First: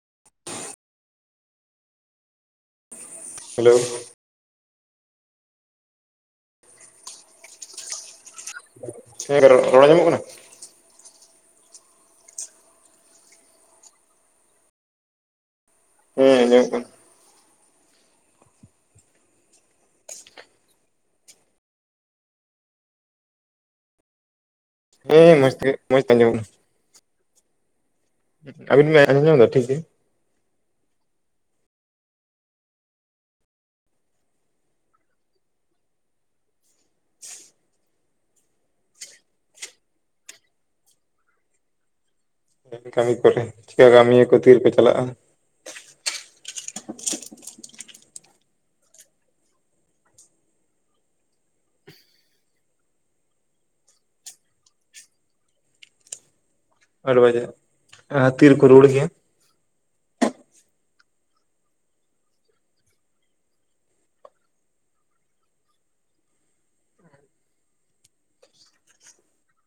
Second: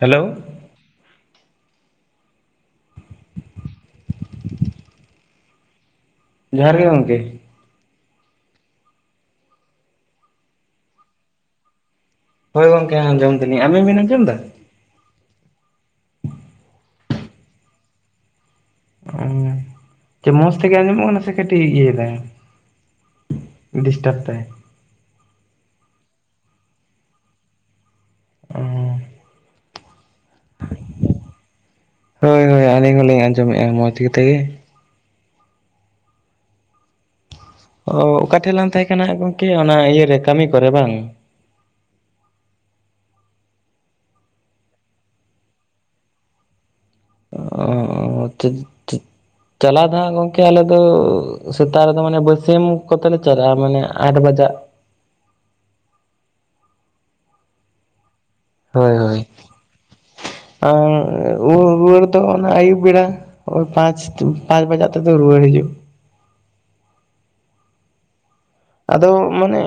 Hello hello ᱡᱚᱦᱟᱨ ᱜᱮ ᱜᱚᱝᱠᱮ, ᱦᱮᱸ ᱨᱚᱲ ᱨᱚᱲ ᱟᱸᱡᱚᱢᱚᱜ ᱠᱟᱱᱟ? ᱦᱳᱭ ᱜᱚᱝᱠᱮ ᱟᱸᱡᱚᱢ ᱫᱟᱞᱤᱧ ᱟᱵᱮᱱ ᱵᱮᱱ ᱟᱸᱡᱚᱢ ᱫᱟ? ᱦᱮᱸ ᱟᱸᱡᱚᱢᱚᱜ ᱠᱟᱱᱟ᱾ ᱚ ᱪᱮ ᱢᱚᱸᱡᱽ ᱛᱮᱜᱮ ᱟᱸᱡᱚᱢᱚᱜ ᱠᱟᱱᱟ ᱥᱮ ᱠᱟᱹᱴᱤᱡ ᱤᱭᱟᱹᱭ ᱫᱟᱭ ᱰᱤᱥᱴᱟᱵᱽ ᱫᱟᱭ? ᱦᱮᱸ ᱢᱚᱸᱡᱽ ᱛᱮ ᱢᱚᱸᱡᱽ ᱛᱮ ᱟᱸᱡᱚᱢᱚᱜ ᱠᱟᱱᱟ᱾ ᱟᱵᱤᱱ ᱵᱤᱱ ᱟᱸᱡᱚᱢ ᱫᱟ ᱴᱷᱤᱠ ᱜᱤ? ᱦᱳᱭ ᱦᱳᱭ ᱟᱹᱞᱤᱧ ᱦᱚᱸᱞᱤᱧ ᱟᱸᱡᱚᱢᱮᱫ-ᱟ ᱢᱚᱸᱡᱽ ᱠᱟᱛᱮ ᱜᱮ᱾ [inaudible] ᱚ ᱚᱠᱟ ᱴᱷᱮᱡ ᱞᱟᱝ ᱛᱟᱦᱮᱸ ᱠᱟᱱᱟ ᱜᱚᱝᱠᱮ? ᱚᱱᱟ ᱤᱭᱟᱹ ᱨᱮ ᱠᱟᱹᱢᱤ ᱠᱚᱨᱮ ᱵᱟᱝ᱾ ᱠᱟᱹᱢᱤ ᱠᱟᱹᱢᱤ ᱠᱚ ᱛᱮᱦᱮᱱ ᱪᱤᱠᱟ ᱠᱟᱹᱢᱤᱭᱟᱹ ᱠᱚ ᱛᱤᱨᱮᱠᱚ ᱪᱟᱞᱟᱜ-ᱟ? ᱚ ᱴᱷᱤᱠ ᱴᱷᱤᱠ᱾ ᱪᱟᱞᱟᱣ ᱫᱚ ᱦᱟᱸᱜ ᱜᱚᱝᱠᱮ ᱟᱞᱮ ᱫᱚ ᱥᱮᱛᱟᱜ ᱨᱮᱫᱚ ᱢᱟᱱᱮ ᱵᱟᱹᱥᱮᱢ [unintelligible] ᱠᱚᱛᱮ ᱞᱮ ᱪᱟᱞᱟᱜ-ᱟ ᱢᱟᱱᱮ ᱟᱴ ᱵᱟᱡᱟᱜ᱾ ᱟᱴ ᱵᱟᱡᱟᱜ, ᱟᱨ ᱛᱤᱨᱮ ᱠᱚ ᱨᱩᱣᱟᱹᱲ ᱜᱮᱭᱟ? ᱟ ᱨᱩ ᱨᱩᱣᱟᱹᱲ ᱫᱚ ᱚᱱᱟ ᱟᱹᱭᱩᱵ ᱵᱮᱲᱟ ᱯᱟᱸᱪ ᱯᱟᱸᱪ ᱵᱟᱡᱟᱜ ᱛᱮᱫᱚ ᱨᱩᱣᱟᱹᱲ ᱦᱤᱡᱩᱜ᱾ ᱟᱫᱚ ᱢᱟᱱᱮ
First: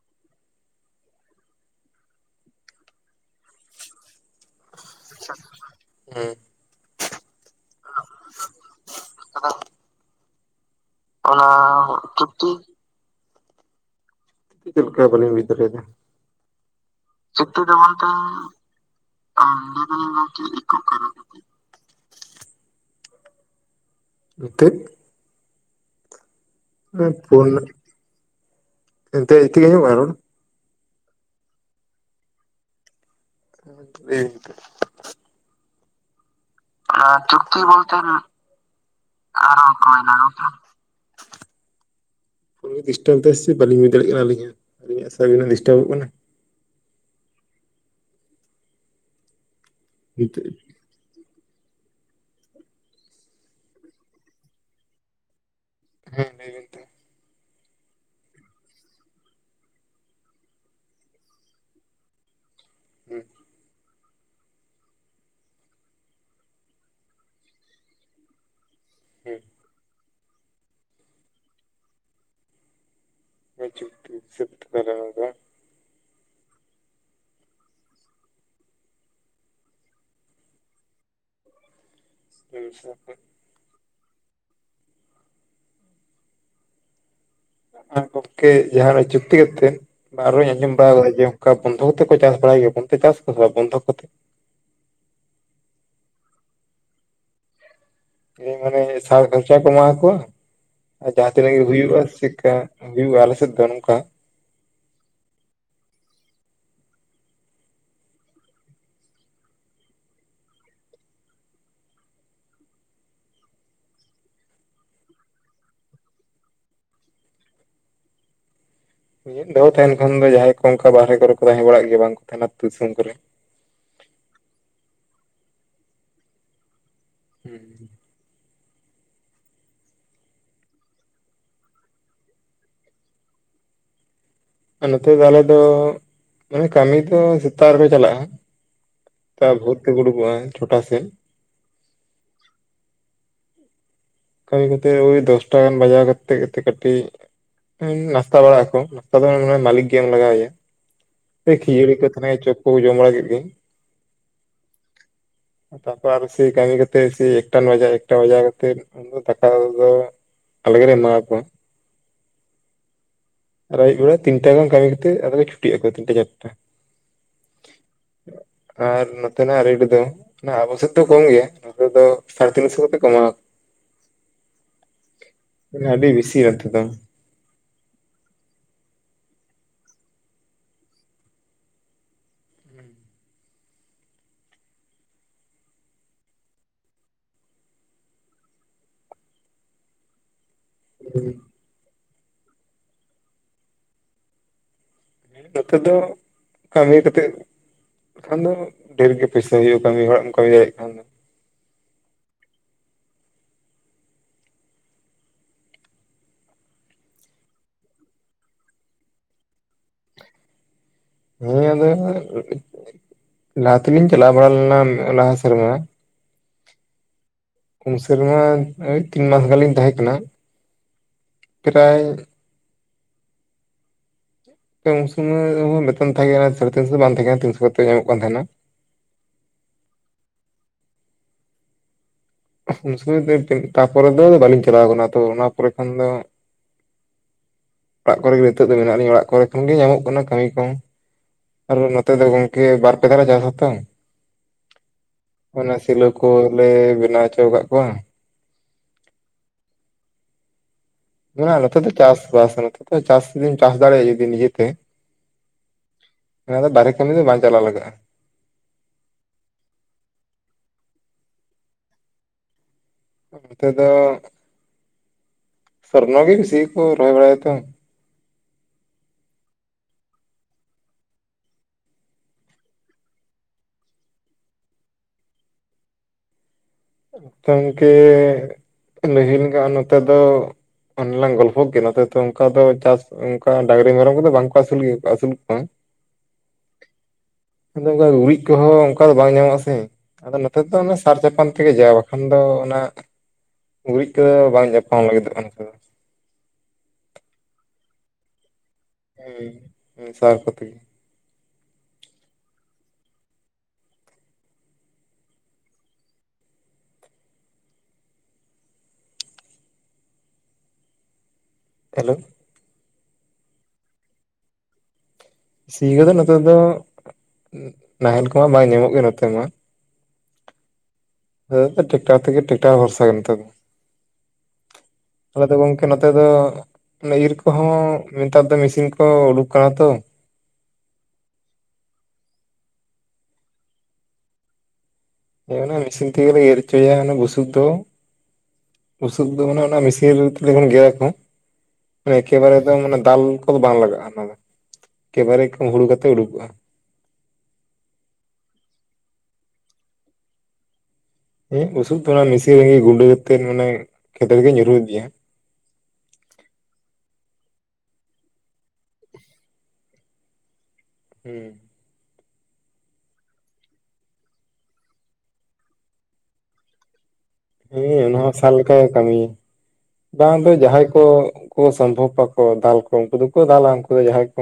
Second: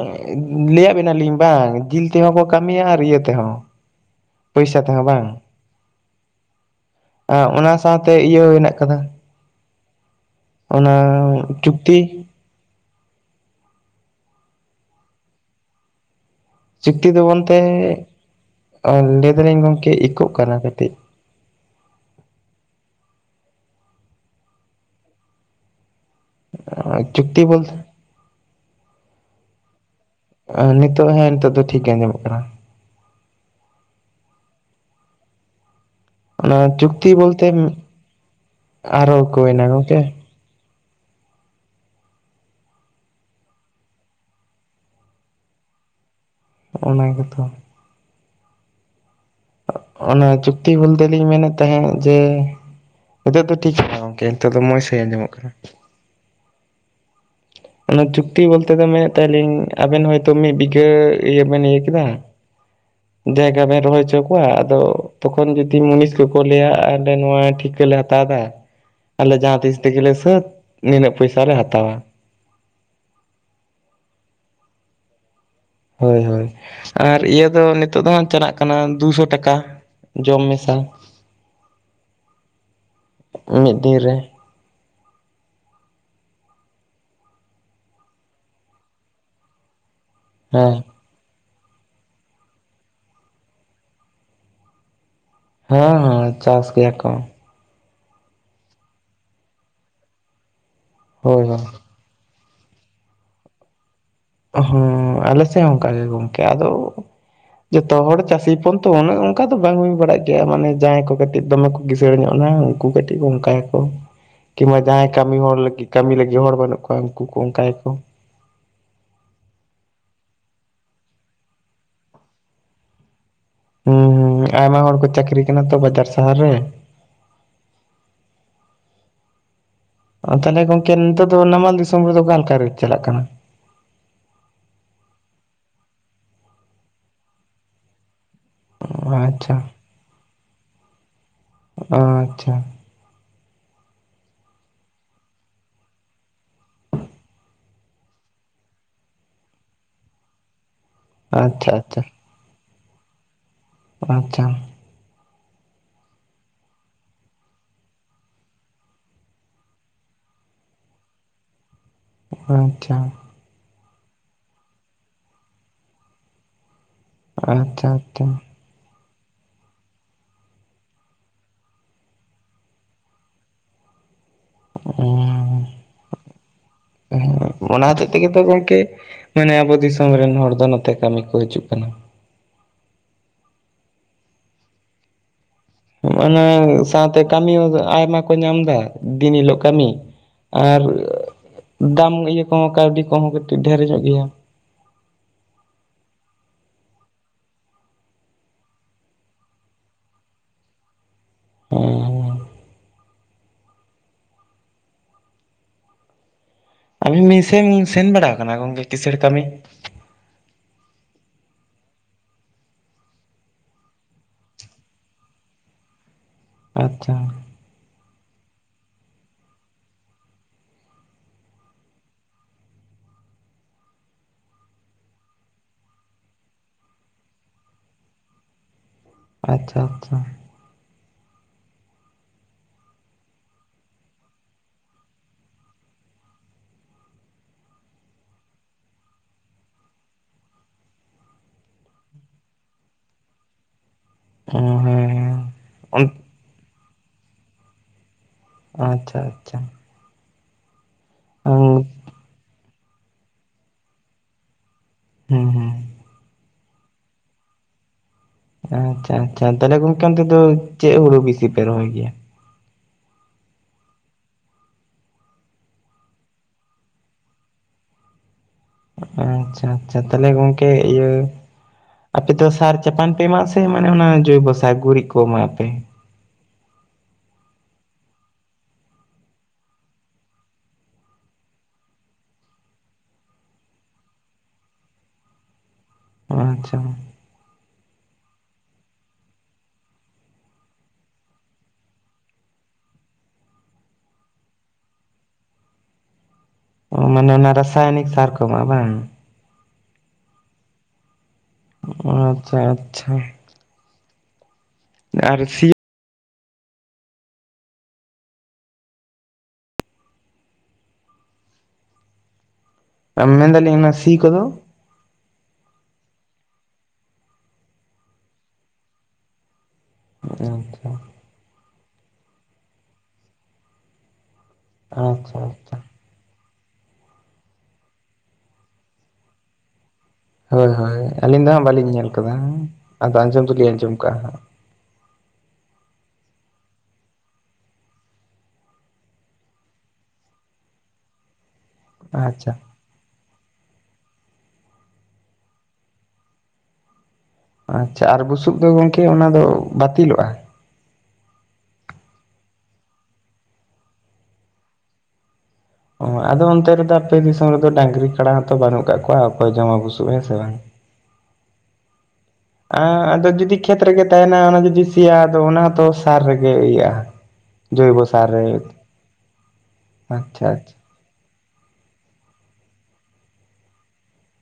ᱞᱟᱹᱭᱟᱫ ᱵᱤᱱᱟ ᱞᱤᱧ ᱵᱟᱝ ᱜᱤᱞ ᱛᱮᱦᱚᱸ ᱠᱚ ᱠᱟᱹᱢᱤᱭᱟ ᱟᱨ ᱤᱭᱟᱹ ᱛᱮᱦᱚᱸ ᱯᱚᱭᱥᱟ ᱛᱮᱦᱚᱸ ᱵᱟᱝ᱾ ᱦᱩᱸ ᱟ ᱚᱱᱟ ᱥᱟᱶᱛᱮ ᱤᱭᱟᱹ ᱦᱚᱸ ᱦᱮᱱᱟᱜ ᱠᱟᱫᱟ᱾ ᱟᱫᱚ ᱫᱚ ᱚᱱᱟ ᱪᱩᱠᱛᱤ᱾ ᱪᱩᱠᱛᱤ ᱪᱮᱫ ᱞᱮᱠᱟ ᱵᱟᱹᱞᱤᱧ ᱵᱩᱡᱽ ᱫᱟᱲᱤᱭᱟᱫᱟ? ᱪᱩᱠᱛᱤ ᱫᱚ ᱵᱚᱱᱛᱮ ᱞᱟᱹᱭ ᱞᱟᱹᱭ ᱫᱟᱞᱤᱧ ᱜᱚᱝᱠᱮ ᱤᱠᱳᱠ ᱜᱚᱝᱠᱮ ᱠᱟᱱᱟ ᱤᱠᱳᱜ ᱠᱟᱹᱴᱤᱡ᱾ ᱠᱟᱱᱟ ᱢᱤᱛᱟᱹᱫ ᱪᱩᱠᱛᱤ ᱵᱚᱞᱛᱮ [inaudible] ᱮᱱᱛᱮ ᱤᱛᱤᱫ ᱦᱚᱸ ᱵᱟᱭ ᱨᱚᱲᱟ᱾ ᱟ ᱱᱤᱛᱚᱜ ᱦᱮᱸ ᱱᱤᱛᱚᱜ ᱫᱚ ᱴᱷᱤᱠ ᱜᱮ ᱟᱸᱡᱚᱢᱚᱜ ᱠᱟᱱᱟ᱾ [inaudible] ᱱᱚᱣᱟ ᱪᱩᱠᱛᱤ ᱵᱚᱞᱛᱮ ᱟᱨᱚ ᱠᱚᱭᱱᱟ ᱚᱠᱚᱭ ᱜᱚᱝᱠᱮ, ᱱᱟ [unintelligible] ᱯᱷᱳᱱᱠᱚᱮ ᱰᱤᱥᱴᱟᱵ ᱮᱫᱟ ᱥᱮ ᱵᱟᱞᱤᱧ ᱵᱩᱡᱽ ᱫᱟᱲᱤᱭᱟᱜ ᱠᱟᱱᱟ ᱟᱹᱞᱤᱧ ᱦᱚᱸ ᱟᱹᱞᱤᱧ ᱥᱟᱨᱵᱷᱮ ᱰᱤᱥᱴᱟᱵᱚᱜ ᱠᱟᱱᱟ ᱚᱱᱟ ᱜᱮ ᱛᱷᱚ, ᱚᱱᱟ ᱱᱤᱛᱚᱜ ᱪᱩᱠᱛᱤ ᱵᱚᱞᱛᱮ ᱞᱤᱧ ᱢᱮᱱᱮᱫ ᱛᱮᱦᱮᱸᱫ ᱡᱮ ᱱᱤᱛᱚᱜ ᱫᱚ ᱴᱷᱤᱠ ᱠᱟᱱᱟ ᱜᱚᱝᱠᱮ ᱱᱤᱛᱚᱜ ᱫᱚ ᱢᱚᱸᱡᱽ ᱥᱟᱺᱦᱤᱡ ᱟᱸᱡᱚᱢᱚᱜ ᱠᱟᱱᱟ᱾ ᱦᱮᱸ ᱞᱟᱹᱭ ᱵᱮᱱ [inaudible] ᱚᱱᱟ ᱪᱩᱠᱛᱤ ᱵᱚᱞᱛᱮ ᱫᱚ ᱢᱮᱱᱮᱫ ᱛᱟᱦᱮᱸᱫ ᱞᱤᱧ ᱟᱵᱮᱱ ᱦᱚᱭᱛᱳ ᱢᱤᱫ ᱵᱤᱜᱷᱟᱹ ᱤᱭᱟᱹ ᱵᱮᱱ ᱤᱭᱟᱹ ᱠᱮᱫᱟ᱾ ᱡᱟᱭᱜᱟ ᱵᱮᱱ ᱨᱚᱦᱚᱭ ᱚᱪᱚ ᱢᱟ ᱟᱫᱚ ᱛᱚᱠᱷᱚᱱ ᱡᱩᱫᱤ ᱢᱩᱱᱤᱥ ᱠᱚᱠᱚ ᱞᱟᱹᱭᱟ ᱟᱞᱮ ᱱᱚᱣᱟ ᱴᱷᱤᱠᱟᱹᱞᱮ ᱦᱟᱛᱟᱣ ᱫᱟ᱾ ᱟᱞᱮ ᱦᱮᱸ ᱡᱟᱦᱟᱸ ᱛᱤᱥ ᱛᱮᱜᱮᱞᱮ ᱥᱟᱹᱛ ᱱᱤᱱᱟᱹᱜ ᱯᱚᱭᱥᱟᱞᱮ ᱦᱟᱛᱟᱣᱟ ᱾ ᱦᱮᱸ ᱡᱩᱠᱛᱤ ᱦᱤᱥᱟᱹᱵ ᱛᱮᱯᱮ ᱨᱚᱦᱚᱭᱟ ᱵᱟ ᱦᱳᱭ ᱦᱳᱭ ᱟᱨ ᱤᱭᱟᱹ ᱫᱚ ᱱᱤᱛᱚᱜ ᱫᱚ ᱦᱟᱸᱜ ᱪᱟᱞᱟᱜ ᱠᱟᱱᱟ ᱫᱩᱥᱚ ᱴᱟᱠᱟ ᱾ ᱡᱚᱢ ᱢᱮᱥᱟ ᱾ [unintelligible] ᱢᱤᱫ ᱫᱤᱱ ᱨᱮ ᱾ ᱟᱨ ᱜᱚᱢᱠᱮ ᱡᱟᱦᱟᱸᱱᱟᱜ ᱪᱩᱠᱛᱤ ᱠᱟᱛᱮ ᱵᱟ ᱟᱨᱦᱚᱧ ᱟᱸᱡᱚᱢ ᱦᱮᱸ ᱵᱟᱲᱟ ᱠᱟᱫᱟ ᱡᱮ ᱠᱟ ᱵᱚᱱᱫᱷᱚᱠ ᱠᱚᱛᱮ ᱠᱚ ᱪᱟᱥ ᱵᱟᱲᱟᱭ ᱜᱮᱭᱟ ᱚᱱᱛᱮ ᱪᱟᱥ ᱟᱠᱚ ᱥᱮ ᱵᱟᱝ ᱵᱚᱱᱫᱷᱚᱠ ᱠᱚᱛᱮ? ᱦᱮᱸ ᱦᱮ ᱪᱟᱥ ᱜᱮᱭᱟ ᱠᱚ ᱾ ᱦᱮᱸ ᱢᱟᱱᱮ ᱥᱟᱨ ᱠᱷᱚᱨᱪᱟ ᱠᱚ ᱮᱢᱟ ᱠᱚᱣᱟ ᱟᱨ ᱡᱟᱦᱟᱸ ᱦᱳᱭ ᱛᱤᱱᱟᱹᱜ ᱜᱮ ᱦᱳᱭ ᱦᱩᱭᱩᱜᱼᱟ ᱪᱤᱠᱟ᱾ ᱦᱩᱭᱩᱜᱼᱟ ᱟᱞᱮᱥᱮᱫ ᱫᱚ ᱱᱚᱝᱠᱟ ᱾ ᱦᱚᱸ ᱟᱞᱮ ᱥᱮ ᱚᱱᱠᱟ ᱜᱮ ᱜᱚᱢᱠᱮ ᱟᱫᱚ ᱾ ᱡᱚᱛᱚ ᱦᱚᱲ ᱪᱟᱹᱥᱤ ᱦᱚᱯᱚᱱ ᱛᱚ ᱩᱱᱟᱹ ᱚᱱᱠᱟ ᱫᱚ ᱵᱟᱝ ᱦᱩᱭ ᱵᱟᱲᱟᱜ ᱜᱮᱭᱟ ᱢᱟᱱᱮ ᱡᱟᱦᱟᱸᱭ ᱠᱚ ᱠᱟᱹᱴᱤᱡ ᱫᱚᱢᱮ ᱠᱚ ᱾ ᱠᱤᱥᱟᱹᱲ ᱧᱚᱜ ᱮᱱᱟ ᱩᱱᱠᱩ ᱠᱟᱹᱴᱤᱡ ᱚᱱᱠᱟᱭᱟᱠᱚ ᱾ ᱠᱤᱢᱵᱟ ᱡᱟᱦᱟᱸᱭ ᱠᱟᱹᱢᱤ ᱦᱚᱲ ᱞᱟᱹᱜᱤᱫ ᱠᱟᱹᱢᱤ ᱞᱟᱹᱜᱤᱫ ᱦᱚᱲ ᱵᱟᱹᱱᱩᱜ ᱠᱚᱣᱟ ᱩᱱᱠᱩ ᱠᱚ ᱚᱱᱠᱟ ᱭᱟᱠᱚ ᱾ ᱢᱤᱫ ᱫᱟᱷᱟᱣ ᱛᱟᱦᱮᱱ ᱠᱷᱟᱱ ᱫᱚ ᱡᱟᱦᱟᱸᱭ ᱠᱚ ᱚᱱᱠᱟ ᱵᱟᱨᱦᱮ ᱠᱚᱨᱮ ᱠᱚ ᱛᱟᱦᱮᱸ ᱵᱟᱲᱟᱜ ᱜᱮᱭᱟ ᱵᱟᱝᱠᱚ ᱛᱟᱦᱮᱱᱟ ᱫᱤᱥᱚᱢ ᱠᱚᱨᱮ ᱾ ᱦᱩᱸ ᱦᱩᱸ ᱟᱭᱢᱟ ᱦᱚᱲ ᱠᱚ ᱪᱟᱹᱠᱨᱤ ᱠᱟᱱᱟ ᱛᱚ ᱵᱟᱡᱟᱨ ᱥᱟᱦᱟᱨ ᱨᱮ ᱾ ᱦᱩᱸ ᱚ ᱛᱟᱦᱚᱞᱮ ᱜᱚᱝᱠᱮ ᱱᱮᱛᱟᱨ ᱫᱚ ᱱᱟᱢᱟᱞ ᱫᱤᱥᱚᱢ ᱨᱮᱫᱚ ᱚᱠᱟ ᱞᱮᱠᱟ ᱨᱮᱴ ᱪᱟᱞᱟᱜ ᱠᱟᱱᱟ ᱾ ᱟᱨ ᱱᱚᱛᱮ ᱫᱚ ᱟᱞᱮ ᱫᱚ ᱢᱟᱱᱮ ᱠᱟᱢᱤ ᱫᱚ ᱥᱮᱛᱟᱜ ᱨᱮᱠᱚ ᱪᱟᱞᱟᱜᱼᱟ ᱾ ᱛᱟ ᱟᱪᱪᱷᱟ ᱵᱷᱳᱨᱛᱤ ᱠᱚ ᱚᱰᱚᱠᱚᱜᱼᱟ ᱪᱷᱚᱴᱟ ᱥᱮᱜ ᱟᱸᱪᱪᱷᱟ ᱠᱟᱹᱢᱤ ᱠᱚᱛᱮ ᱳᱭ ᱫᱚᱥᱴᱟ ᱜᱟᱱ ᱵᱟᱡᱟᱣ ᱠᱟᱛᱮᱫ [unintelligible] ᱛ ᱠᱟᱹᱴᱤᱡ ᱚᱸ ᱱᱟᱥᱛᱟ ᱵᱟᱲᱟ ᱟᱠᱚ ᱱᱟᱥᱛᱟ ᱫᱚ ᱢᱟᱞᱤᱠ ᱜᱮ ᱞᱟᱜᱟᱣᱭᱟ ᱾ ᱮᱭ ᱟᱪᱪᱷᱟ ᱠᱷᱤᱡᱲᱤ ᱟᱪᱪᱷᱟ ᱠᱚ ᱛᱟᱦᱮᱭ ᱪᱚᱯ ᱠᱚᱠᱚ ᱡᱚᱢ ᱵᱟᱲᱟ ᱠᱮᱫ ᱜᱤ ᱟᱸᱪᱪᱷᱟ ᱛᱟᱨᱯᱚᱨ ᱟᱨ ᱥᱮ ᱠᱟᱹᱢᱤ ᱠᱟᱛᱮ ᱥᱮ ᱮᱠᱴᱟᱱ ᱵᱟᱡᱟ ᱮᱠᱴᱟ ᱵᱟᱡᱟᱣ ᱠᱟᱛᱮᱫ ᱩᱱᱫᱚ ᱫᱟᱠᱟ ᱠᱚᱫᱚ ᱟᱞᱮᱜᱮᱞᱮ ᱮᱢᱟᱣ ᱠᱚᱣᱟ ᱦᱟᱱ ᱪᱷᱟ ᱟᱨ ᱟᱹᱭᱩᱵ ᱵᱮᱲᱟ ᱛᱤᱱᱴᱟ ᱜᱟᱱ ᱠᱟᱹᱢᱤ ᱠᱟᱛᱮᱫ ᱟᱫᱚ ᱪᱷᱩᱴᱤᱜ ᱟᱠᱚ ᱛᱤᱱᱴᱟ ᱪᱟᱴᱴᱟ ᱟᱪᱪᱷᱟ ᱟᱪᱪᱷᱟᱼᱼ ᱟᱨ ᱱᱚᱛᱮᱱᱟᱜ ᱨᱮᱴ ᱫᱚᱼᱼ ᱟᱵᱚᱥᱮᱛ ᱫᱚ ᱠᱚᱢ ᱜᱮ ᱱᱚᱛᱮ ᱫᱚ ᱥᱟᱲᱮ ᱛᱤᱱᱥᱚ ᱠᱟᱛᱮ ᱠᱚ ᱮᱢᱟᱣᱟ ᱾ ᱟᱹᱰᱤ ᱵᱮᱥᱤ ᱟᱛᱮ ᱫᱚ ᱾ ᱦᱮ ᱚᱱᱟ ᱦᱚᱛᱮᱡ ᱛᱮᱜᱮ ᱛᱚ ᱜᱚᱝᱠᱮ ᱢᱟᱱᱮ ᱟᱵᱚ ᱫᱤᱥᱚᱢ ᱨᱮᱱ ᱦᱚᱲ ᱫᱚ ᱱᱚᱛᱮ ᱠᱟᱹᱢᱤ ᱠᱚ ᱦᱤᱡᱩᱜ ᱠᱟᱱᱟ ᱾ ᱚᱱᱟ ᱥᱟᱶᱛᱮ ᱠᱟᱹᱢᱤ ᱦᱚᱸ ᱟᱭᱢᱟ ᱠᱚ ᱧᱟᱢ ᱮᱫᱟ ᱫᱤᱱ ᱦᱤᱞᱳᱜ ᱠᱟᱹᱢᱤ ᱾ ᱟᱨᱼᱼ ᱦᱮᱼᱼ ᱫᱟᱢ ᱤᱭᱟᱹ ᱠᱚᱦᱚᱸ ᱠᱟᱹᱣᱰᱤ ᱠᱚᱦᱚᱸ ᱠᱟᱹᱴᱤᱡ ᱰᱷᱮᱮᱴᱨ ᱧᱚᱜ ᱜᱮᱭᱟ ᱾ ᱱᱚᱛᱮ ᱫᱚ ᱠᱟᱹᱢᱤ ᱠᱟᱛᱮᱜᱼᱼ ᱠᱷᱟᱱ ᱫᱚ ᱰᱷᱮᱨ ᱜᱮ ᱯᱚᱭᱥᱟ ᱦᱩᱭᱩᱜᱼᱟ ᱠᱟᱹᱢᱤ ᱦᱚᱲᱟᱜ ᱮᱢ ᱠᱟᱹᱢᱤ ᱫᱟᱲᱮᱭᱟᱜ ᱠᱷᱟᱱ ᱫᱚ ᱾ ᱯᱟᱞᱟᱚᱱ [unintelligible] ᱟᱢᱤᱱ ᱢᱮᱥᱮᱢ ᱥᱮᱱ ᱵᱟᱲᱟ ᱟᱠᱟᱱᱟ ᱜᱚᱝᱠᱮ ᱠᱤᱥᱟᱹᱬ ᱠᱟᱹᱢᱤ? ᱦᱮᱸ ᱟᱫᱚᱼᱼ ᱞᱟᱦᱟ ᱛᱮᱞᱤᱧ ᱪᱟᱞᱟᱣ ᱵᱟᱲᱟ ᱞᱮᱱᱟ ᱞᱟᱦᱟ ᱥᱮᱨᱢᱟ᱾ ᱟᱪᱪᱷᱟ᱾ ᱯᱩᱱ ᱥᱮᱨᱢᱟ ᱳᱭ ᱛᱤᱱ ᱢᱟᱥ ᱜᱟᱱᱞᱤᱧ ᱛᱟᱦᱮᱸ ᱠᱟᱱᱟ ᱯᱨᱟᱭ᱾ ᱩᱱ ᱥᱩᱢᱟᱹᱭ ᱦᱚᱸ ᱵᱮᱛᱚᱱ ᱛᱟᱦᱮᱸ ᱠᱟᱱᱟ ᱥᱟᱲᱮ ᱛᱤᱱ ᱥᱚ ᱫᱚ ᱵᱟᱝ ᱛᱟᱦᱮᱸ ᱠᱟᱱᱟ ᱛᱤᱱᱥᱚ ᱠᱟᱛᱮᱜ ᱜᱮ ᱧᱟᱢᱚᱜ ᱠᱟᱱ ᱛᱟᱦᱮᱸᱱᱟ᱾ ᱟᱪᱪᱷᱟ-ᱟᱪᱪᱷᱟ᱾ ᱩᱱ ᱥᱚᱢᱚᱭ ᱫᱚ ᱤᱱᱠᱟᱹ ᱛᱟᱨᱯᱚᱨᱮ ᱫᱚ ᱵᱟᱹᱞᱤᱧ ᱪᱟᱞᱟᱣ ᱟᱠᱟᱱᱟ ᱛᱚ ᱚᱱᱟ ᱯᱚᱨᱮ ᱠᱷᱚᱱ ᱫᱚ᱾ ᱚᱲᱟᱜ ᱠᱚᱨᱮ ᱜᱮ ᱱᱤᱛᱚᱜ ᱫᱚ ᱢᱮᱱᱟᱜ ᱞᱤᱧᱟ ᱚᱲᱟᱜ ᱠᱚᱨᱮ ᱠᱷᱚᱱ ᱜᱮ ᱧᱟᱢᱚᱜ ᱠᱟᱱᱟ ᱠᱟᱹᱢᱤ ᱠᱚ᱾ ᱟᱨ ᱱᱚᱛᱮ ᱫᱚ ᱜᱚᱝᱠᱮ ᱵᱟᱨ ᱯᱮ ᱫᱷᱟᱶ ᱞᱮ ᱪᱟᱥ ᱟᱛᱚ᱾ ᱚ ᱦᱮᱸ᱾ ᱚᱱᱟ ᱚᱱ ᱥᱤᱞᱟᱹ ᱠᱚᱻᱞᱮᱻ ᱵᱮᱱᱟᱣ ᱦᱚᱪᱚ ᱟᱠᱟᱫᱽ ᱠᱚᱣᱟ᱾ ᱟᱪᱪᱷᱟ-ᱟᱪᱪᱷᱟ᱾ ᱚᱱᱟ ᱱᱚᱛᱮ ᱫᱚ ᱪᱟᱥᱵᱟᱥ ᱱᱚᱛᱮ ᱫᱚ ᱪᱟᱥ ᱡᱩᱫᱤᱢ ᱪᱟᱥ ᱫᱟᱲᱮᱭᱟᱜᱼᱟ ᱱᱤᱡᱮᱛᱮ᱾ ᱦᱮᱸ-ᱦᱮᱸ᱾ ᱦᱮᱸ ᱟᱫᱚ ᱵᱟᱨᱦᱮ ᱠᱟᱹᱢᱤ ᱫᱚ ᱵᱟᱝ ᱪᱟᱞᱟᱣ ᱞᱟᱜᱟᱜᱼᱟ᱾ ᱟᱪᱪᱷᱟ-ᱟᱪᱪᱷᱟ ᱛᱟᱦᱚᱞᱮ ᱜᱚᱝᱠᱮ ᱚᱱᱛᱮ ᱫᱚ ᱪᱮᱫ ᱦᱩᱲᱩ ᱵᱮᱥᱤ ᱯᱮ ᱨᱚᱦᱚᱭ ᱜᱮᱭᱟ᱾ ᱱᱚᱛᱮ ᱫᱚ ᱥᱚᱨᱱᱚ ᱜᱮ ᱵᱤᱥᱤ ᱠᱚ ᱨᱚᱦᱚᱭ ᱵᱟᱲᱟᱭᱟ ᱛᱚ᱾ ᱟᱪᱪᱷᱟ-ᱟᱪᱪᱷᱟ ᱛᱟᱦᱚᱞᱮ ᱜᱚᱝᱠᱮ ᱤᱭᱟᱹ ᱟᱯᱮ ᱫᱚ ᱥᱟᱨ ᱪᱟᱯᱟᱱ ᱯᱮ ᱮᱢᱟᱜ ᱟᱥᱮ ᱢᱟᱱᱮ ᱚᱱᱟ ᱡᱚᱭᱵᱟᱥᱟᱭ ᱜᱩᱨᱤᱡᱽ ᱠᱚ ᱮᱢᱟᱜ ᱯᱮ᱾ ᱜᱚᱝᱠᱮ ᱱᱟᱦᱤᱞᱜᱟ ᱱᱚᱛᱮ ᱫᱚ ᱚᱱᱮ ᱞᱟᱝ ᱜᱚᱞᱯᱦᱚ ᱠᱮᱫ ᱱᱚᱛᱮ ᱫᱚ ᱚᱱᱠᱟ ᱫᱚ ᱪᱟᱥ ᱚᱱᱠᱟ ᱰᱟᱝᱨᱤ ᱢᱮᱨᱚᱢ ᱠᱚᱫᱚ ᱵᱟᱝᱠᱚ ᱟᱹᱥᱩᱞ ᱜᱮ ᱟᱹᱥᱩᱞ ᱠᱚᱣᱟ᱾ ᱟᱪᱪᱷᱟ ᱚᱱᱠᱟ ᱫᱚ ᱜᱩᱨᱤᱡ ᱠᱚᱦᱚᱸ ᱚᱱᱠᱟ ᱫᱚ ᱵᱟᱝ ᱧᱟᱢᱚᱜ ᱟᱥᱮ ᱟᱫᱚ ᱱᱚᱛᱮ ᱫᱚ ᱚᱱᱟ ᱥᱟᱨ ᱪᱟᱯᱟᱱ ᱛᱮᱜᱮ ᱡᱟ ᱵᱟᱠᱷᱟᱱ ᱫᱚ ᱚᱱᱟ ᱜᱩᱨᱤᱡᱽ ᱠᱚᱫᱚ ᱵᱟᱝ ᱡᱟᱯᱟᱢ ᱞᱟᱹᱜᱤᱫᱚᱜᱼᱟ ᱱᱚᱛᱮ ᱫᱚ᱾ ᱢᱟᱱᱮ ᱚᱱᱟ ᱨᱟᱥᱟᱭᱱᱤᱠ ᱥᱟᱨ ᱠᱚ ᱮᱢᱟᱜ-ᱟ ᱵᱟᱝ᱾ ᱦᱮᱸ, ᱦᱮ ᱥᱟᱨ ᱠᱚᱛᱮ ᱜᱮ᱾ ᱟᱪᱪᱷᱟ-ᱟᱪᱪᱷᱟ᱾ ᱟᱨ ᱥᱤ ᱦᱮᱞᱳ ᱢᱮᱱ ᱫᱟᱞᱤᱧ ᱚᱱᱟ ᱥᱤ ᱠᱚᱫᱚ, ᱥᱤ ᱠᱚᱫᱚ ᱱᱚᱛᱮ ᱫᱚ ᱱᱟᱦᱮᱞ ᱠᱚᱢᱟ ᱵᱟᱭ ᱧᱟᱢᱚᱜ ᱜᱮᱭᱟ ᱱᱚᱛᱮ ᱢᱟ᱾ ᱟᱪᱪᱷᱟ᱾ ᱴᱮᱠᱴᱟᱨ ᱛᱮᱜᱮ ᱴᱮᱠᱴᱟᱨ ᱵᱷᱚᱨᱥᱟ ᱜᱮ ᱱᱚᱛᱮ ᱫᱚ ᱛᱟᱦᱮ ᱫᱚ, ᱟᱪᱪᱷᱟ ᱟᱞᱮ ᱫᱚ ᱜᱚᱝ ᱟᱪᱪᱷᱟ ᱠᱮ ᱱᱚᱛᱮ ᱫᱚ ᱤᱨ ᱠᱚᱦᱚᱸ ᱱᱮᱛᱟᱨ ᱫᱚ ᱢᱮᱥᱤᱱ ᱠᱚ ᱩᱰᱩᱠ ᱠᱟᱱᱟ ᱛᱚ᱾ ᱦᱳᱭ-ᱦᱳᱭ ᱟᱹᱞᱤᱧ ᱫᱚ ᱦᱟᱸᱜ ᱵᱟᱹᱞᱤᱧ ᱧᱮᱞ ᱟᱠᱟᱫᱟ ᱟᱫᱚ ᱟᱸᱡᱚᱢ ᱫᱚᱞᱤᱧ ᱟᱸᱡᱚᱢ ᱟᱠᱟᱜᱼᱟ ᱦᱟᱸᱜ᱾ ᱦᱮᱸ ᱚᱱᱮ ᱢᱮᱤᱥᱤᱱ ᱛᱮᱜᱮ ᱞᱮ ᱤᱨ ᱦᱚᱪᱚᱭᱟ ᱚᱱᱟ ᱵᱩᱥᱩᱵ ᱫᱚ᱾ ᱵᱩᱥᱩᱵ ᱫᱚ ᱚᱱᱮ ᱚᱱᱟ ᱢᱤᱥᱤᱱ ᱨᱮ ᱛᱟᱦᱞᱮ ᱠᱦᱟᱱ ᱜᱮᱫᱟ ᱠᱚ᱾ ᱟᱪᱪᱷᱟ ᱮᱠᱮᱵᱟᱨᱮ ᱫᱚ ᱢᱟᱱᱮ ᱫᱟᱞ ᱠᱚᱫᱚ ᱵᱟᱝ ᱞᱟᱜᱟᱜᱼᱟ ᱚᱱᱟ ᱫᱚ ᱮᱠᱮᱵᱟᱨᱮ ᱦᱩᱲᱩ ᱠᱟᱛᱮ ᱩᱰᱩᱠᱚᱜᱼᱟ᱾ ᱟᱪᱪᱷᱟ ᱟᱨ ᱵᱩᱥᱩᱵ ᱫᱚ ᱜᱚᱝᱠᱮ ᱚᱱᱟ ᱫᱚ ᱵᱟᱹᱛᱤᱞᱚᱜᱼᱟ᱾ ᱦᱮᱸ ᱵᱩᱥᱩᱵ ᱛᱚ ᱚᱱᱟ ᱢᱤᱥᱤᱱ ᱨᱮᱜᱮ ᱜᱩᱸᱰᱟᱹ ᱠᱟᱛᱮᱫ ᱢᱟᱱᱮ ᱠᱷᱮᱛ ᱨᱮᱜᱮ ᱧᱩᱨᱩ ᱤᱫᱤᱜ-ᱟ᱾ ᱚ ᱟᱫᱚ ᱚᱱᱛᱮ ᱨᱮᱫᱚ ᱟᱯᱮ ᱫᱤᱥᱚᱢ ᱨᱮᱫᱚ ᱰᱟᱺᱝᱨᱤ ᱠᱟᱰᱟ ᱦᱚᱸᱛᱚ ᱵᱟᱹᱱᱩᱜ ᱟᱠᱟᱜ ᱠᱚᱣᱟ ᱚᱠᱚᱭ ᱡᱚᱢᱟ ᱵᱩᱥᱩᱵ ᱦᱮᱸ ᱥᱮ ᱵᱟᱝ᱾ ᱦᱮᱸ᱾ ᱮᱸ ᱟᱫᱚ ᱡᱩᱫᱤ ᱠᱷᱮᱛ ᱨᱮᱜᱮ ᱛᱟᱦᱮᱱᱟ ᱚᱱᱟ ᱡᱩᱫᱤ ᱥᱮᱭᱟ-ᱟ ᱟᱫᱚ ᱚᱱᱟ ᱦᱚᱸᱛᱚ ᱥᱟᱨ ᱨᱮᱜᱮ ᱤᱭᱟᱹᱜᱼᱟ᱾ ᱡᱳᱭᱵᱚ ᱦᱮᱸ ᱚᱱᱟ ᱦᱚᱸ ᱨᱮ ᱥᱟᱨ ᱞᱮᱠᱟᱜᱮᱭ ᱠᱟᱹᱢᱤᱭᱟ, ᱵᱟᱝ ᱟᱪᱪᱷᱟ ᱫᱚ ᱟᱪᱪᱷᱟ ᱡᱟᱦᱟᱸᱭ ᱠᱚ, ᱠᱚ ᱥᱚᱢᱵᱷᱚᱵ ᱟᱠᱚ ᱫᱟᱞ ᱠᱚ ᱩᱱᱠᱩ ᱫᱚᱠᱚ ᱫᱟᱞᱟ ᱩᱱᱠᱩ ᱫᱚ ᱡᱟᱦᱟᱸᱭ ᱠᱚ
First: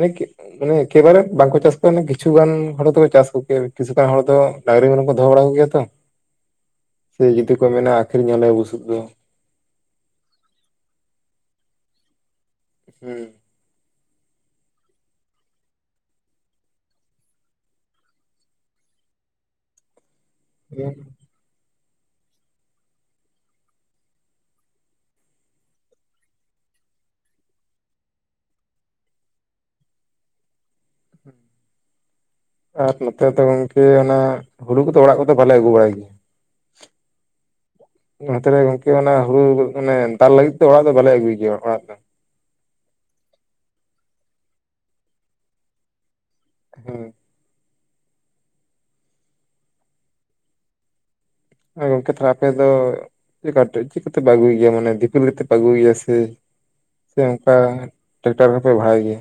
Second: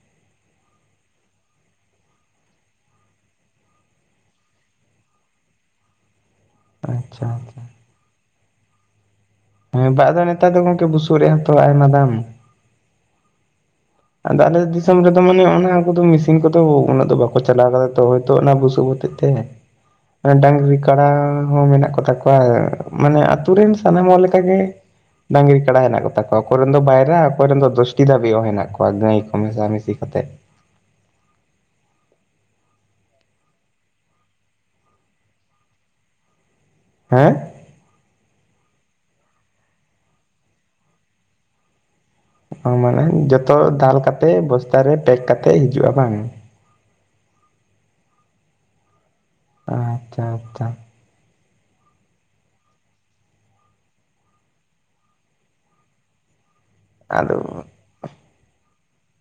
ᱞᱤᱠ ᱢᱟᱱᱮ ᱮᱠᱮᱵᱟᱨᱮ ᱵᱟᱝᱠᱚ ᱪᱟᱥ [inaudible] ᱠᱤᱪᱷᱩᱜᱟᱱ ᱦᱚᱲ ᱫᱚᱠᱚ ᱪᱟᱥ ᱠᱚ ᱠᱮ ᱠᱤᱪᱷᱩ ᱜᱟᱱ ᱦᱚᱲ ᱫᱚ ᱰᱟᱺᱝᱨᱤ ᱢᱮᱨᱚᱢ ᱠᱚ ᱫᱚᱦᱚ ᱵᱟᱲᱟ ᱠᱚ ᱜᱮᱭᱟ ᱛᱚ, ᱥᱮ ᱟᱪᱪᱷᱟ ᱡᱩᱫᱤ ᱟᱪᱪᱷᱟ ᱠᱚ ᱢᱮᱱᱟ ᱟᱹᱠᱷᱨᱤᱧ ᱟᱞᱮ ᱵᱩᱥᱩᱵ ᱫᱚ᱾ ᱦᱮᱸ ᱵᱟᱝ ᱟᱫᱚ ᱱᱮᱛᱟᱨ ᱫᱚ ᱜᱚᱢᱠᱮ ᱵᱩᱥᱩᱵ ᱨᱮᱭᱟᱜ ᱦᱚᱸᱛᱚ ᱟᱭᱢᱟ ᱫᱟᱢ᱾ ᱦᱩᱸ, ᱟᱫᱚ ᱟᱞᱮ ᱫᱤᱥᱚᱢ ᱨᱮᱫᱚ ᱢᱟᱱᱮ ᱚᱱᱟ ᱠᱚᱫᱚ ᱢᱮᱥᱤᱱ ᱠᱚᱫᱚ ᱩᱱᱟᱹᱜ ᱫᱚ ᱵᱟᱠᱚ ᱪᱟᱞᱟᱣ ᱠᱟᱫᱟ ᱛᱚ ᱦᱚᱭᱛᱚ ᱚᱱᱟ ᱵᱩᱥᱩᱵ ᱦᱚᱛᱮᱡ ᱛᱮ [unintelligible] ᱰᱟᱺᱝᱨᱤ ᱠᱟᱰᱟ ᱦᱚᱸ ᱢᱮᱱᱟᱜ ᱠᱚᱛᱟ ᱠᱚᱣᱟ ᱢᱟᱱᱮ ᱟᱛᱩ ᱨᱮᱱ ᱥᱟᱱᱟᱢ ᱦᱚᱲ ᱞᱮᱠᱟ ᱜᱮ ᱰᱟᱺᱝᱨᱤ ᱠᱟᱰᱟ ᱦᱮᱱᱟᱜ ᱠᱚᱛᱟ ᱠᱚᱣᱟ ᱚᱠᱚᱭ ᱨᱮᱱ ᱫᱚ ᱵᱟᱭᱨᱟ ᱚᱠᱚᱭ ᱨᱮᱱ ᱫᱚ ᱫᱚᱥᱴᱤ ᱫᱷᱟᱵᱤᱡ ᱦᱚᱸ ᱦᱮᱱᱟᱜ ᱠᱚᱣᱟ᱾ ᱠᱚᱣᱟ ᱜᱟᱹᱭ ᱠᱚ ᱢᱮᱥᱟ ᱢᱤᱥᱤ ᱠᱟᱛᱮᱜ᱾ ᱟᱨ ᱱᱚᱛᱮ ᱫᱚ ᱜᱚᱝᱠᱮ ᱚᱱᱟ ᱦᱩᱲᱩ ᱠᱚᱫᱚ ᱚᱲᱟᱜ ᱠᱚᱫᱚ ᱵᱟᱞᱮ ᱟᱹᱜᱩ ᱵᱟᱲᱟᱭ ᱜᱮᱭᱟ᱾ ᱦᱮᱸ? ᱱᱚᱛᱮ ᱨᱮ ᱜᱚᱝᱠᱮ ᱚᱱᱟ ᱦᱩᱲᱩ ᱢᱟᱱᱮ ᱫᱟᱞ ᱞᱟᱹᱜᱤᱫ ᱛᱮ ᱚᱲᱟᱜ ᱫᱚ ᱵᱟᱞᱮ ᱟᱹᱜᱩᱭ ᱜᱮᱭᱟ ᱚᱲᱟᱜ ᱫᱚ᱾ ᱚ ᱢᱟᱱᱮ ᱡᱚᱛᱚ ᱫᱟᱞ ᱠᱟᱛᱮᱜ ᱵᱚᱥᱛᱟ ᱨᱮ ᱯᱮᱠ ᱠᱟᱛᱮᱫ ᱦᱤᱡᱩᱜ-ᱟ ᱵᱟᱝ᱾ ᱦᱩᱸ, ᱟᱪᱪᱷᱟ ᱟᱪᱪᱷᱟ᱾ ᱜᱚᱢᱠᱮ ᱛᱚᱦᱚᱞᱮ ᱟᱯᱮ ᱫᱚ ᱪᱮᱫ ᱠᱟᱛᱮ ᱪᱮᱫ ᱡᱚᱛᱮᱯᱮ ᱟᱹᱜᱩᱭ ᱜᱮᱭᱟ ᱢᱟᱱᱮ ᱫᱤᱯᱤᱞ ᱠᱟᱛᱮ ᱯᱮ ᱟᱹᱜᱩᱭ ᱜᱮᱭᱟ ᱥᱮ ᱥᱮ ᱟᱫᱚ ᱚᱱᱠᱟ ᱴᱮᱠᱴᱟᱨ ᱠᱚᱯᱮ ᱵᱷᱟᱲᱟᱭ ᱜᱮᱭᱟ᱾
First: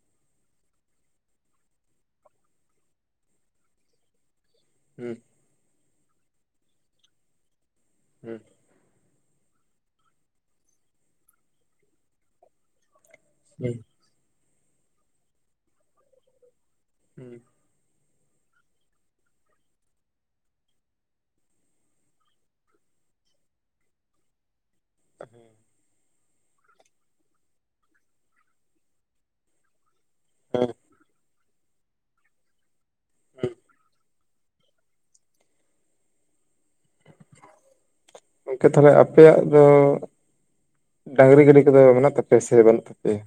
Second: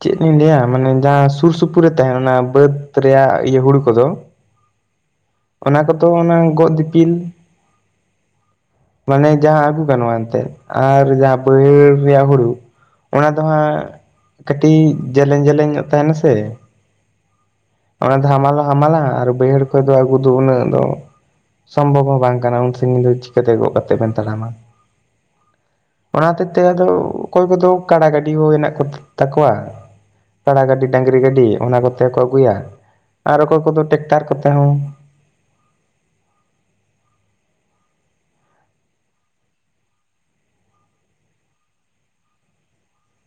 ᱪᱮᱫ ᱤᱧ ᱞᱟᱹᱭᱟ ᱢᱟᱱᱮ ᱡᱟᱦᱟᱸ ᱥᱩᱨ ᱥᱩᱯᱩᱨ ᱨᱮ ᱛᱟᱦᱮᱸᱱ ᱚᱱᱟ ᱵᱟᱹᱫ ᱨᱮᱭᱟᱜ ᱤᱭᱟᱹ ᱦᱩᱲᱩ ᱠᱚᱫᱚ ᱦᱩᱸ, ᱚᱱᱟ ᱠᱚᱫᱚ ᱚᱱᱟ ᱜᱚᱜ ᱫᱤᱯᱤᱞ ᱦᱩᱸ, ᱢᱟᱱᱮ ᱡᱟᱦᱟᱸ ᱟᱹᱜᱩ ᱜᱟᱱᱚᱜ ᱮᱱᱛᱮᱜ ᱟᱨ ᱡᱟᱦᱟᱸ ᱵᱟᱹᱭᱦᱟᱹᱲ ᱨᱮᱭᱟᱜ ᱦᱩᱲᱩ ᱚᱱᱟ ᱫᱚ ᱦᱩᱸ ᱦᱟᱸᱜ ᱠᱟᱹᱴᱤᱡ ᱡᱮᱞᱮᱧ ᱡᱮᱞᱮᱧ ᱧᱚᱜ ᱛᱟᱦᱮᱸᱱᱟ ᱥᱮ? ᱦᱩᱸ ᱚᱱᱟ ᱫᱚ ᱦᱟᱢᱟᱞ ᱦᱚᱸ ᱦᱟᱢᱟᱞᱟ ᱟᱨ ᱵᱟᱹᱭᱦᱟᱹᱲ ᱠᱷᱚᱡ ᱫᱚ ᱟᱹᱜᱩ ᱫᱚ ᱩᱱᱟᱹᱜ ᱫᱚ ᱥᱚᱢᱵᱷᱚᱵ ᱦᱚᱸ ᱵᱟᱝ ᱠᱟᱱᱟ ᱩᱱ ᱥᱟᱹᱜᱤᱧ ᱫᱚ ᱪᱤᱠᱟᱹ ᱛᱮ ᱜᱚᱜ ᱠᱟᱛᱮ ᱵᱮᱱ ᱛᱟᱲᱟᱢᱟ᱾ ᱦᱩᱸ᱾ ᱚᱱᱟ ᱦᱚᱛᱮᱜ ᱛᱮ ᱟᱫᱚ ᱚᱠᱚᱭ ᱠᱚᱫᱚ ᱠᱟᱰᱟ ᱜᱟᱹᱰᱤ ᱦᱚᱸ ᱦᱮᱱᱟᱜ ᱠᱚ ᱛᱟᱠᱚᱣᱟ᱾ ᱠᱟᱰᱟ ᱦᱮᱸ ᱜᱟᱹᱰᱤ ᱰᱟᱺᱝᱨᱤ ᱜᱟᱹᱰᱤ ᱚᱱᱟ ᱠᱚᱛᱮ ᱠᱚ ᱟᱹᱜᱩᱭᱟ ᱟᱨ ᱚᱠᱚᱭ ᱠᱚᱫᱚ ᱴᱮᱠᱴᱟᱨ ᱠᱚᱛᱮ ᱦᱚᱸ᱾ ᱜᱚᱢᱠᱮ ᱛᱟᱦᱚᱞᱮ ᱟᱯᱮᱭᱟᱜ ᱫᱚ ᱰᱟᱺᱝᱨᱤ ᱜᱟᱹᱰᱤ ᱠᱚᱫᱚ ᱢᱮᱱᱟᱜ ᱛᱟᱯᱮᱭᱟ ᱥᱮ ᱵᱟᱹᱱᱩᱜ ᱛᱟᱯᱮᱭᱟ?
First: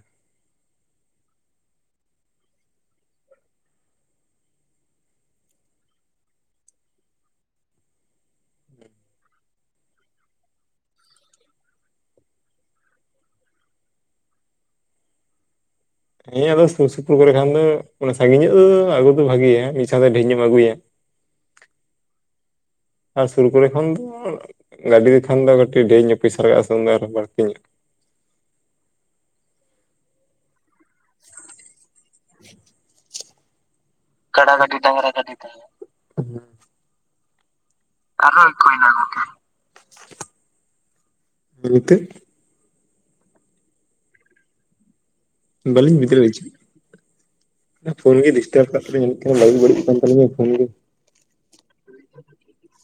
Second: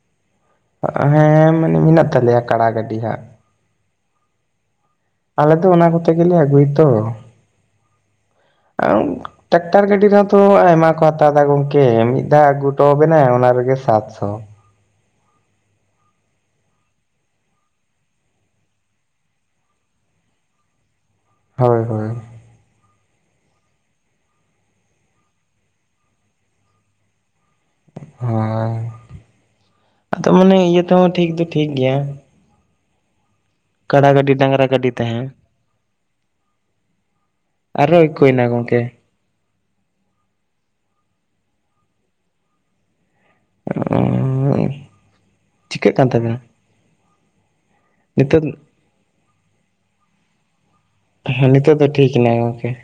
ᱦᱮᱸ ᱢᱟᱱᱮ ᱢᱮᱱᱟᱜ ᱛᱟᱞᱮᱭᱟ ᱠᱟᱲᱟ ᱜᱟᱹᱰᱤ ᱦᱟᱸᱜ᱾ ᱟᱞᱮ ᱫᱚ ᱚᱱᱟ ᱠᱚᱛᱮ ᱜᱮᱞᱮ ᱟᱹᱜᱩᱭ ᱛᱚ, [unintelligible] ᱴᱨᱟᱠᱴᱟᱨ ᱜᱟᱹᱰᱤ ᱨᱮᱦᱚᱸᱛᱚ ᱟᱭᱢᱟ ᱠᱚ ᱦᱟᱛᱟᱣ ᱮᱫᱟ ᱜᱚᱝᱠᱮ ᱢᱤᱫ ᱫᱷᱟᱣ ᱟᱹᱜᱩ ᱦᱚᱴᱚ ᱟᱵᱤᱱᱟᱭ ᱚᱱᱟ ᱨᱮᱜᱮ ᱥᱟᱛᱥᱚ᱾ ᱦᱮᱸ ᱟᱫᱚ ᱥᱩᱨ ᱥᱩᱯᱩᱨ ᱠᱚᱨᱮ ᱠᱷᱟᱱ ᱫᱚ ᱢᱟᱱᱮ ᱥᱟᱺᱜᱤᱧ ᱧᱚᱜ ᱫᱚ ᱟᱹᱜᱩ ᱫᱚ ᱵᱷᱟᱜᱮᱭᱟ, ᱢᱤᱫ ᱥᱟᱶᱛᱮ ᱰᱷᱮᱨ ᱧᱚᱜ ᱮᱢ ᱟᱹᱜᱩᱭᱟ᱾ ᱦᱳᱭ ᱦᱳᱭ, ᱟᱨ ᱥᱩᱨ ᱠᱚᱨᱮ ᱠᱷᱚᱱ ᱫᱚ ᱜᱟᱹᱰᱤ ᱞᱮᱠᱷᱟᱱ ᱫᱚ ᱠᱟᱹᱴᱤᱡ ᱰᱷᱮᱨ ᱯᱚᱭᱥᱟ ᱞᱟᱜᱟᱜ-ᱟ ᱥᱮ ᱩᱱ ᱫᱚ ᱟᱨᱚ ᱵᱟᱹᱲᱛᱤ ᱾ ᱦᱮᱸ ᱟᱫᱚ ᱢᱟᱱᱮ ᱤᱭᱟᱹ ᱛᱮᱦᱚᱸ ᱴᱷᱤᱠ ᱫᱚ ᱴᱷᱤᱠ ᱜᱮᱭᱟ᱾ [unintelligible] ᱠᱟᱰᱟ ᱜᱟᱹᱰᱤ ᱰᱟᱝᱨᱟ ᱜᱟᱹᱰᱤ ᱛᱟᱦᱮᱸ᱾ ᱟᱨᱚ ᱤᱠᱳᱭᱮᱱᱟ ᱜᱚᱝᱠᱮ [inaudible] ᱱᱤᱛᱳᱜ? [unintelligible] ᱪᱤᱠᱟᱹᱜ ᱵᱟᱹᱞᱤᱧ ᱵᱩᱡ ᱠᱟᱱ ᱛᱟᱵᱮᱱᱟ ᱫᱟᱲᱮᱭᱟᱜ ᱪᱮᱫ? ᱯᱷᱳᱱ ᱜᱮ ᱱᱤᱛᱚᱜ ᱰᱤᱥᱴᱟᱵ ᱠᱟᱫ ᱛᱟᱞᱤᱧᱟ ᱢᱤᱫᱴᱟᱝ ᱵᱟᱭᱤᱠ ᱵᱟᱹᱲᱤᱡ ᱠᱟᱱ ᱛᱟᱞᱤᱧ ᱮᱠᱷᱚᱱ ᱜᱮ᱾ ᱦᱮᱸ ᱱᱤᱛᱚᱜ ᱫᱚ ᱴᱷᱤᱠ ᱮᱱᱟᱭ ᱜᱚᱝᱠᱮ ᱾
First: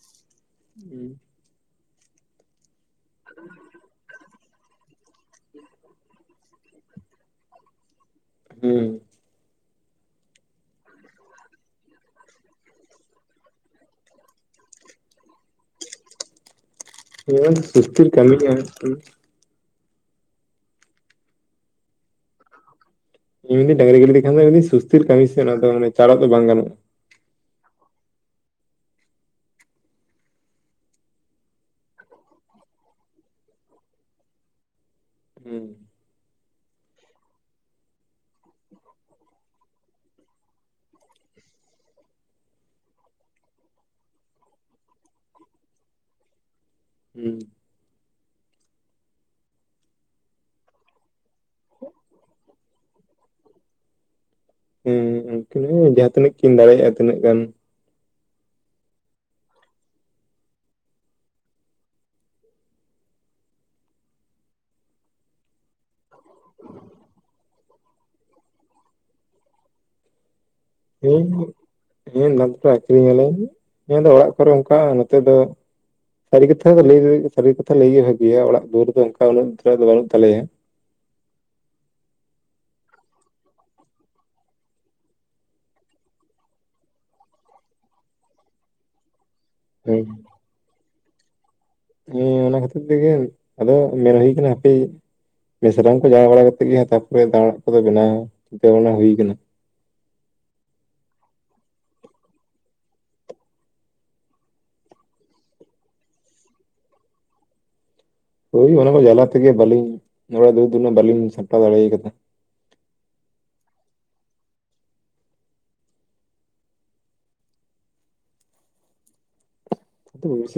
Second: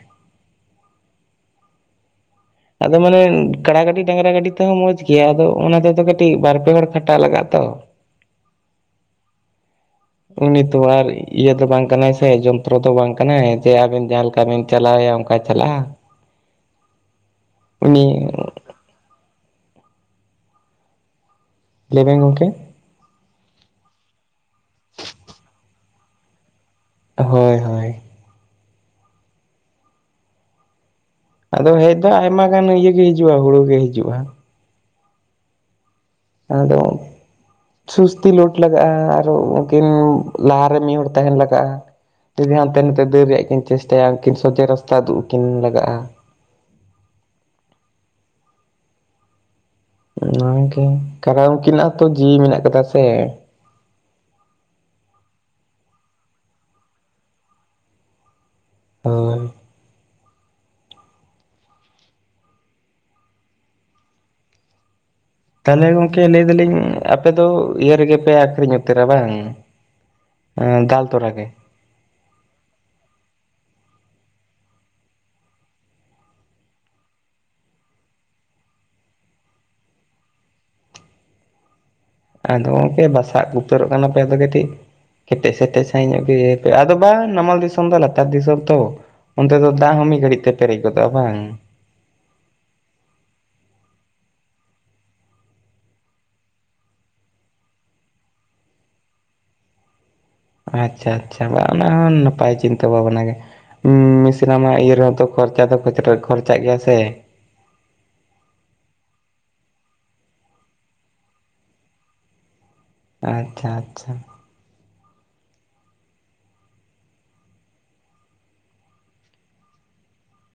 [unintelligible] ᱟᱫᱚ ᱢᱟᱱᱮ ᱠᱟᱲᱟ ᱜᱟᱰᱤ ᱰᱟᱝᱨᱟ ᱜᱟᱰᱤ ᱛᱮ ᱦᱚᱸ ᱢᱚᱸᱡᱽ ᱜᱮᱭᱟ ᱟᱫᱚ ᱚᱱᱟ ᱠᱟᱹᱴᱤᱡ ᱵᱟᱨ ᱯᱮ ᱦᱚᱲ ᱠᱷᱟᱴᱟᱜ ᱞᱟᱜᱟᱜ-ᱟ ᱛᱚ᱾ ᱦᱩᱸ᱾ ᱩᱱᱤ ᱛᱚ ᱟᱨ ᱤᱭᱟᱹ ᱫᱚ ᱵᱟᱝ ᱠᱟᱱᱟᱭ ᱥᱮ ᱡᱚᱱᱛᱨᱚ ᱫᱚ ᱵᱟᱝ ᱠᱟᱱᱟᱭ ᱡᱮ ᱟᱵᱮᱱ ᱡᱟᱦᱟᱸ ᱞᱮᱠᱟ ᱵᱤᱱ ᱪᱟᱞᱟᱣᱭᱟ ᱚᱱᱠᱟ ᱪᱟᱞᱟᱜ-ᱟ ᱾ [unintelligible] ᱞᱟᱹᱭ ᱵᱮᱱ ᱜᱚᱢᱠᱮ ᱤᱧ ᱢᱮᱱᱫᱟᱹᱧ ᱰᱟᱝᱨᱤ ᱜᱟᱹᱰᱤ ᱛᱮ ᱠᱷᱟᱱ ᱢᱤᱫ ᱥᱩᱛᱤᱨ ᱠᱟᱹᱢᱤ ᱥᱮ ᱚᱱᱟᱫᱚ ᱪᱟᱬᱚᱜ ᱫᱚ ᱵᱟᱝ ᱜᱟᱱᱚᱜ-ᱟ᱾ ᱦᱳᱭ ᱦᱳᱭ ᱾ ᱟᱫᱚ ᱦᱮᱡ ᱫᱚ ᱟᱭᱢᱟ ᱜᱟᱱ ᱤᱭᱟᱹ ᱜᱮ ᱦᱤᱡᱩᱜ-ᱟ ᱦᱩᱲᱩ ᱜᱮ ᱦᱤᱡᱩᱜ-ᱟ ᱾ ᱦᱩᱸ ᱾ ᱟᱫᱚ ᱥᱩᱥᱛᱤ ᱞᱳᱰ ᱞᱟᱜᱟᱜ-ᱟ ᱟᱨᱚ ᱩᱱᱠᱤᱱ ᱞᱟᱦᱟᱨᱮ ᱢᱤᱫ ᱦᱚᱲᱚᱲ ᱛᱟᱦᱮᱱ ᱞᱟᱜᱟᱜ-ᱟ᱾ ᱡᱩᱫᱤ ᱦᱟᱱᱛᱮ ᱱᱟᱛᱮ ᱫᱟᱹᱲ ᱨᱮᱭᱟᱜ ᱠᱤᱱ ᱪᱮᱥᱴᱟᱭᱟ ᱩᱱᱠᱤᱱ ᱥᱚᱡᱷᱮ ᱨᱟᱥᱛᱟ ᱩᱫᱩᱜ ᱟᱹᱠᱤᱱ ᱞᱟᱜᱟᱜ-ᱟ ᱾ ᱦᱩᱸ ᱾ ᱚᱱᱟᱜᱮ ᱠᱟᱨᱚᱱ ᱩᱱᱠᱤᱱᱟᱜ ᱛᱚ ᱡᱤᱣᱤ ᱢᱮᱱᱟᱜ ᱠᱟᱫᱟ ᱥᱮ [unintelligible] ᱡᱟᱦᱟᱸ ᱛᱤᱱᱟᱹᱜ ᱠᱤᱱ ᱫᱟᱲᱮᱭᱟᱜ ᱛᱤᱱᱟᱹᱜ ᱜᱟᱱ ᱦᱳᱭ ᱾ ᱛᱟᱦᱚᱞᱮ ᱜᱚᱝᱠᱮ ᱞᱟᱹᱭ ᱫᱟᱞᱤᱧ ᱟᱯᱮ ᱫᱚ ᱤᱭᱟᱹ ᱨᱮᱜᱮ ᱯᱮ ᱟᱠᱷᱨᱤᱧ ᱩᱛᱟᱹᱨᱟ ᱵᱟᱝ ᱫᱟᱞ ᱛᱚᱨᱟ ᱜᱮ ᱦᱮᱸ [unintelligible] ᱟᱠᱷᱨᱤᱧ ᱟᱞᱮ [unintelligible] ᱚᱲᱟᱜ ᱠᱚᱨᱮ ᱚᱱᱠᱟᱜ ᱱᱚᱛᱮ ᱫᱚ ᱥᱟᱹᱨᱤ ᱠᱟᱛᱷᱟ ᱫᱚ ᱞᱟᱹᱭ ᱥᱟᱹᱨᱤ ᱠᱟᱛᱷᱟ ᱞᱟᱹᱭ ᱜᱮ ᱵᱷᱟᱜᱮᱭᱟ ᱚᱲᱟᱜ ᱫᱩᱣᱟᱹᱨ ᱫᱚ ᱚᱱᱠᱟ ᱩᱱᱟᱹᱜᱹ ᱫᱚ ᱵᱟᱹᱱᱩᱜ ᱛᱟᱞᱮᱭᱟ ᱾ ᱟᱫᱚ ᱜᱚᱢᱠᱮ ᱵᱟᱥᱟᱜ ᱩᱛᱟᱹᱨᱚᱜ ᱠᱟᱱᱟ ᱯᱮ ᱟᱫᱚ ᱠᱟᱹᱴᱤᱡ ᱠᱮᱴᱮᱡ ᱥᱮᱴᱮᱡ ᱥᱟᱦᱤᱧ ᱟᱫᱚ ᱵᱟᱝ ᱱᱟᱢᱟᱞ ᱫᱤᱥᱚᱢ ᱫᱚ ᱞᱟᱛᱟᱨ ᱫᱤᱥᱚᱢ ᱛᱚ ᱚᱱᱛᱮ ᱫᱚ ᱫᱟᱜ ᱦᱮᱸ ᱦᱚᱸ ᱢᱤᱫ ᱜᱷᱟᱹᱲᱤᱡ ᱛᱮ ᱯᱮᱨᱮᱡ ᱜᱚᱫᱚᱜ-ᱟ ᱵᱟᱝ ᱾ ᱦᱮᱸ ᱚᱱᱟ ᱠᱷᱟᱹᱛᱤᱨ ᱛᱮᱜᱮ ᱟᱫᱚ ᱢᱮᱱ ᱦᱩᱭ ᱠᱟᱱᱟ ᱦᱟᱯᱮ ᱢᱤᱥᱨᱟᱢ ᱠᱚ ᱡᱟᱣᱟᱭ ᱵᱟᱲᱟ ᱠᱟᱛᱮᱫ ᱜᱮ ᱛᱟᱯᱚᱨᱮ ᱫᱟᱞᱟᱱ ᱠᱚᱫᱚ ᱵᱮᱱᱟᱣ ᱪᱤᱱᱛᱟᱹ ᱵᱷᱟᱚᱱᱟ ᱦᱩᱭ ᱠᱟᱱᱟ ᱾ ᱟᱪᱪᱷᱟ ᱟᱪᱪᱷᱟ ᱟᱫᱚ ᱚᱱᱟ ᱦᱚᱸ ᱱᱟᱯᱟᱭ ᱪᱤᱱᱛᱟᱹ ᱵᱷᱟᱵᱽᱱᱟ ᱜᱮ ᱾ ᱢᱮᱤᱥᱱᱟᱢᱟ ᱤᱭᱟᱹ ᱨᱮᱦᱚᱸ ᱛᱚ ᱠᱷᱚᱨᱪᱟ ᱫᱚ ᱠᱷᱚᱨᱪᱟᱜ ᱜᱮᱭᱟ ᱥᱮ ᱾ ᱦᱳᱭ ᱚᱱᱟ ᱠᱚ ᱡᱟᱞᱟ ᱛᱮᱜᱮ ᱵᱟᱹᱞᱤᱧ ᱚᱲᱟᱜᱨᱮ ᱫᱩ ᱫᱩᱱᱟᱹᱜ ᱵᱟᱹᱞᱤᱧ ᱥᱟᱢᱯᱴᱟᱣ ᱫᱟᱲᱮ ᱠᱟᱫᱟ᱾ ᱟᱪᱪᱷᱟ ᱟᱪᱪᱷᱟ᱾ [unintelligible]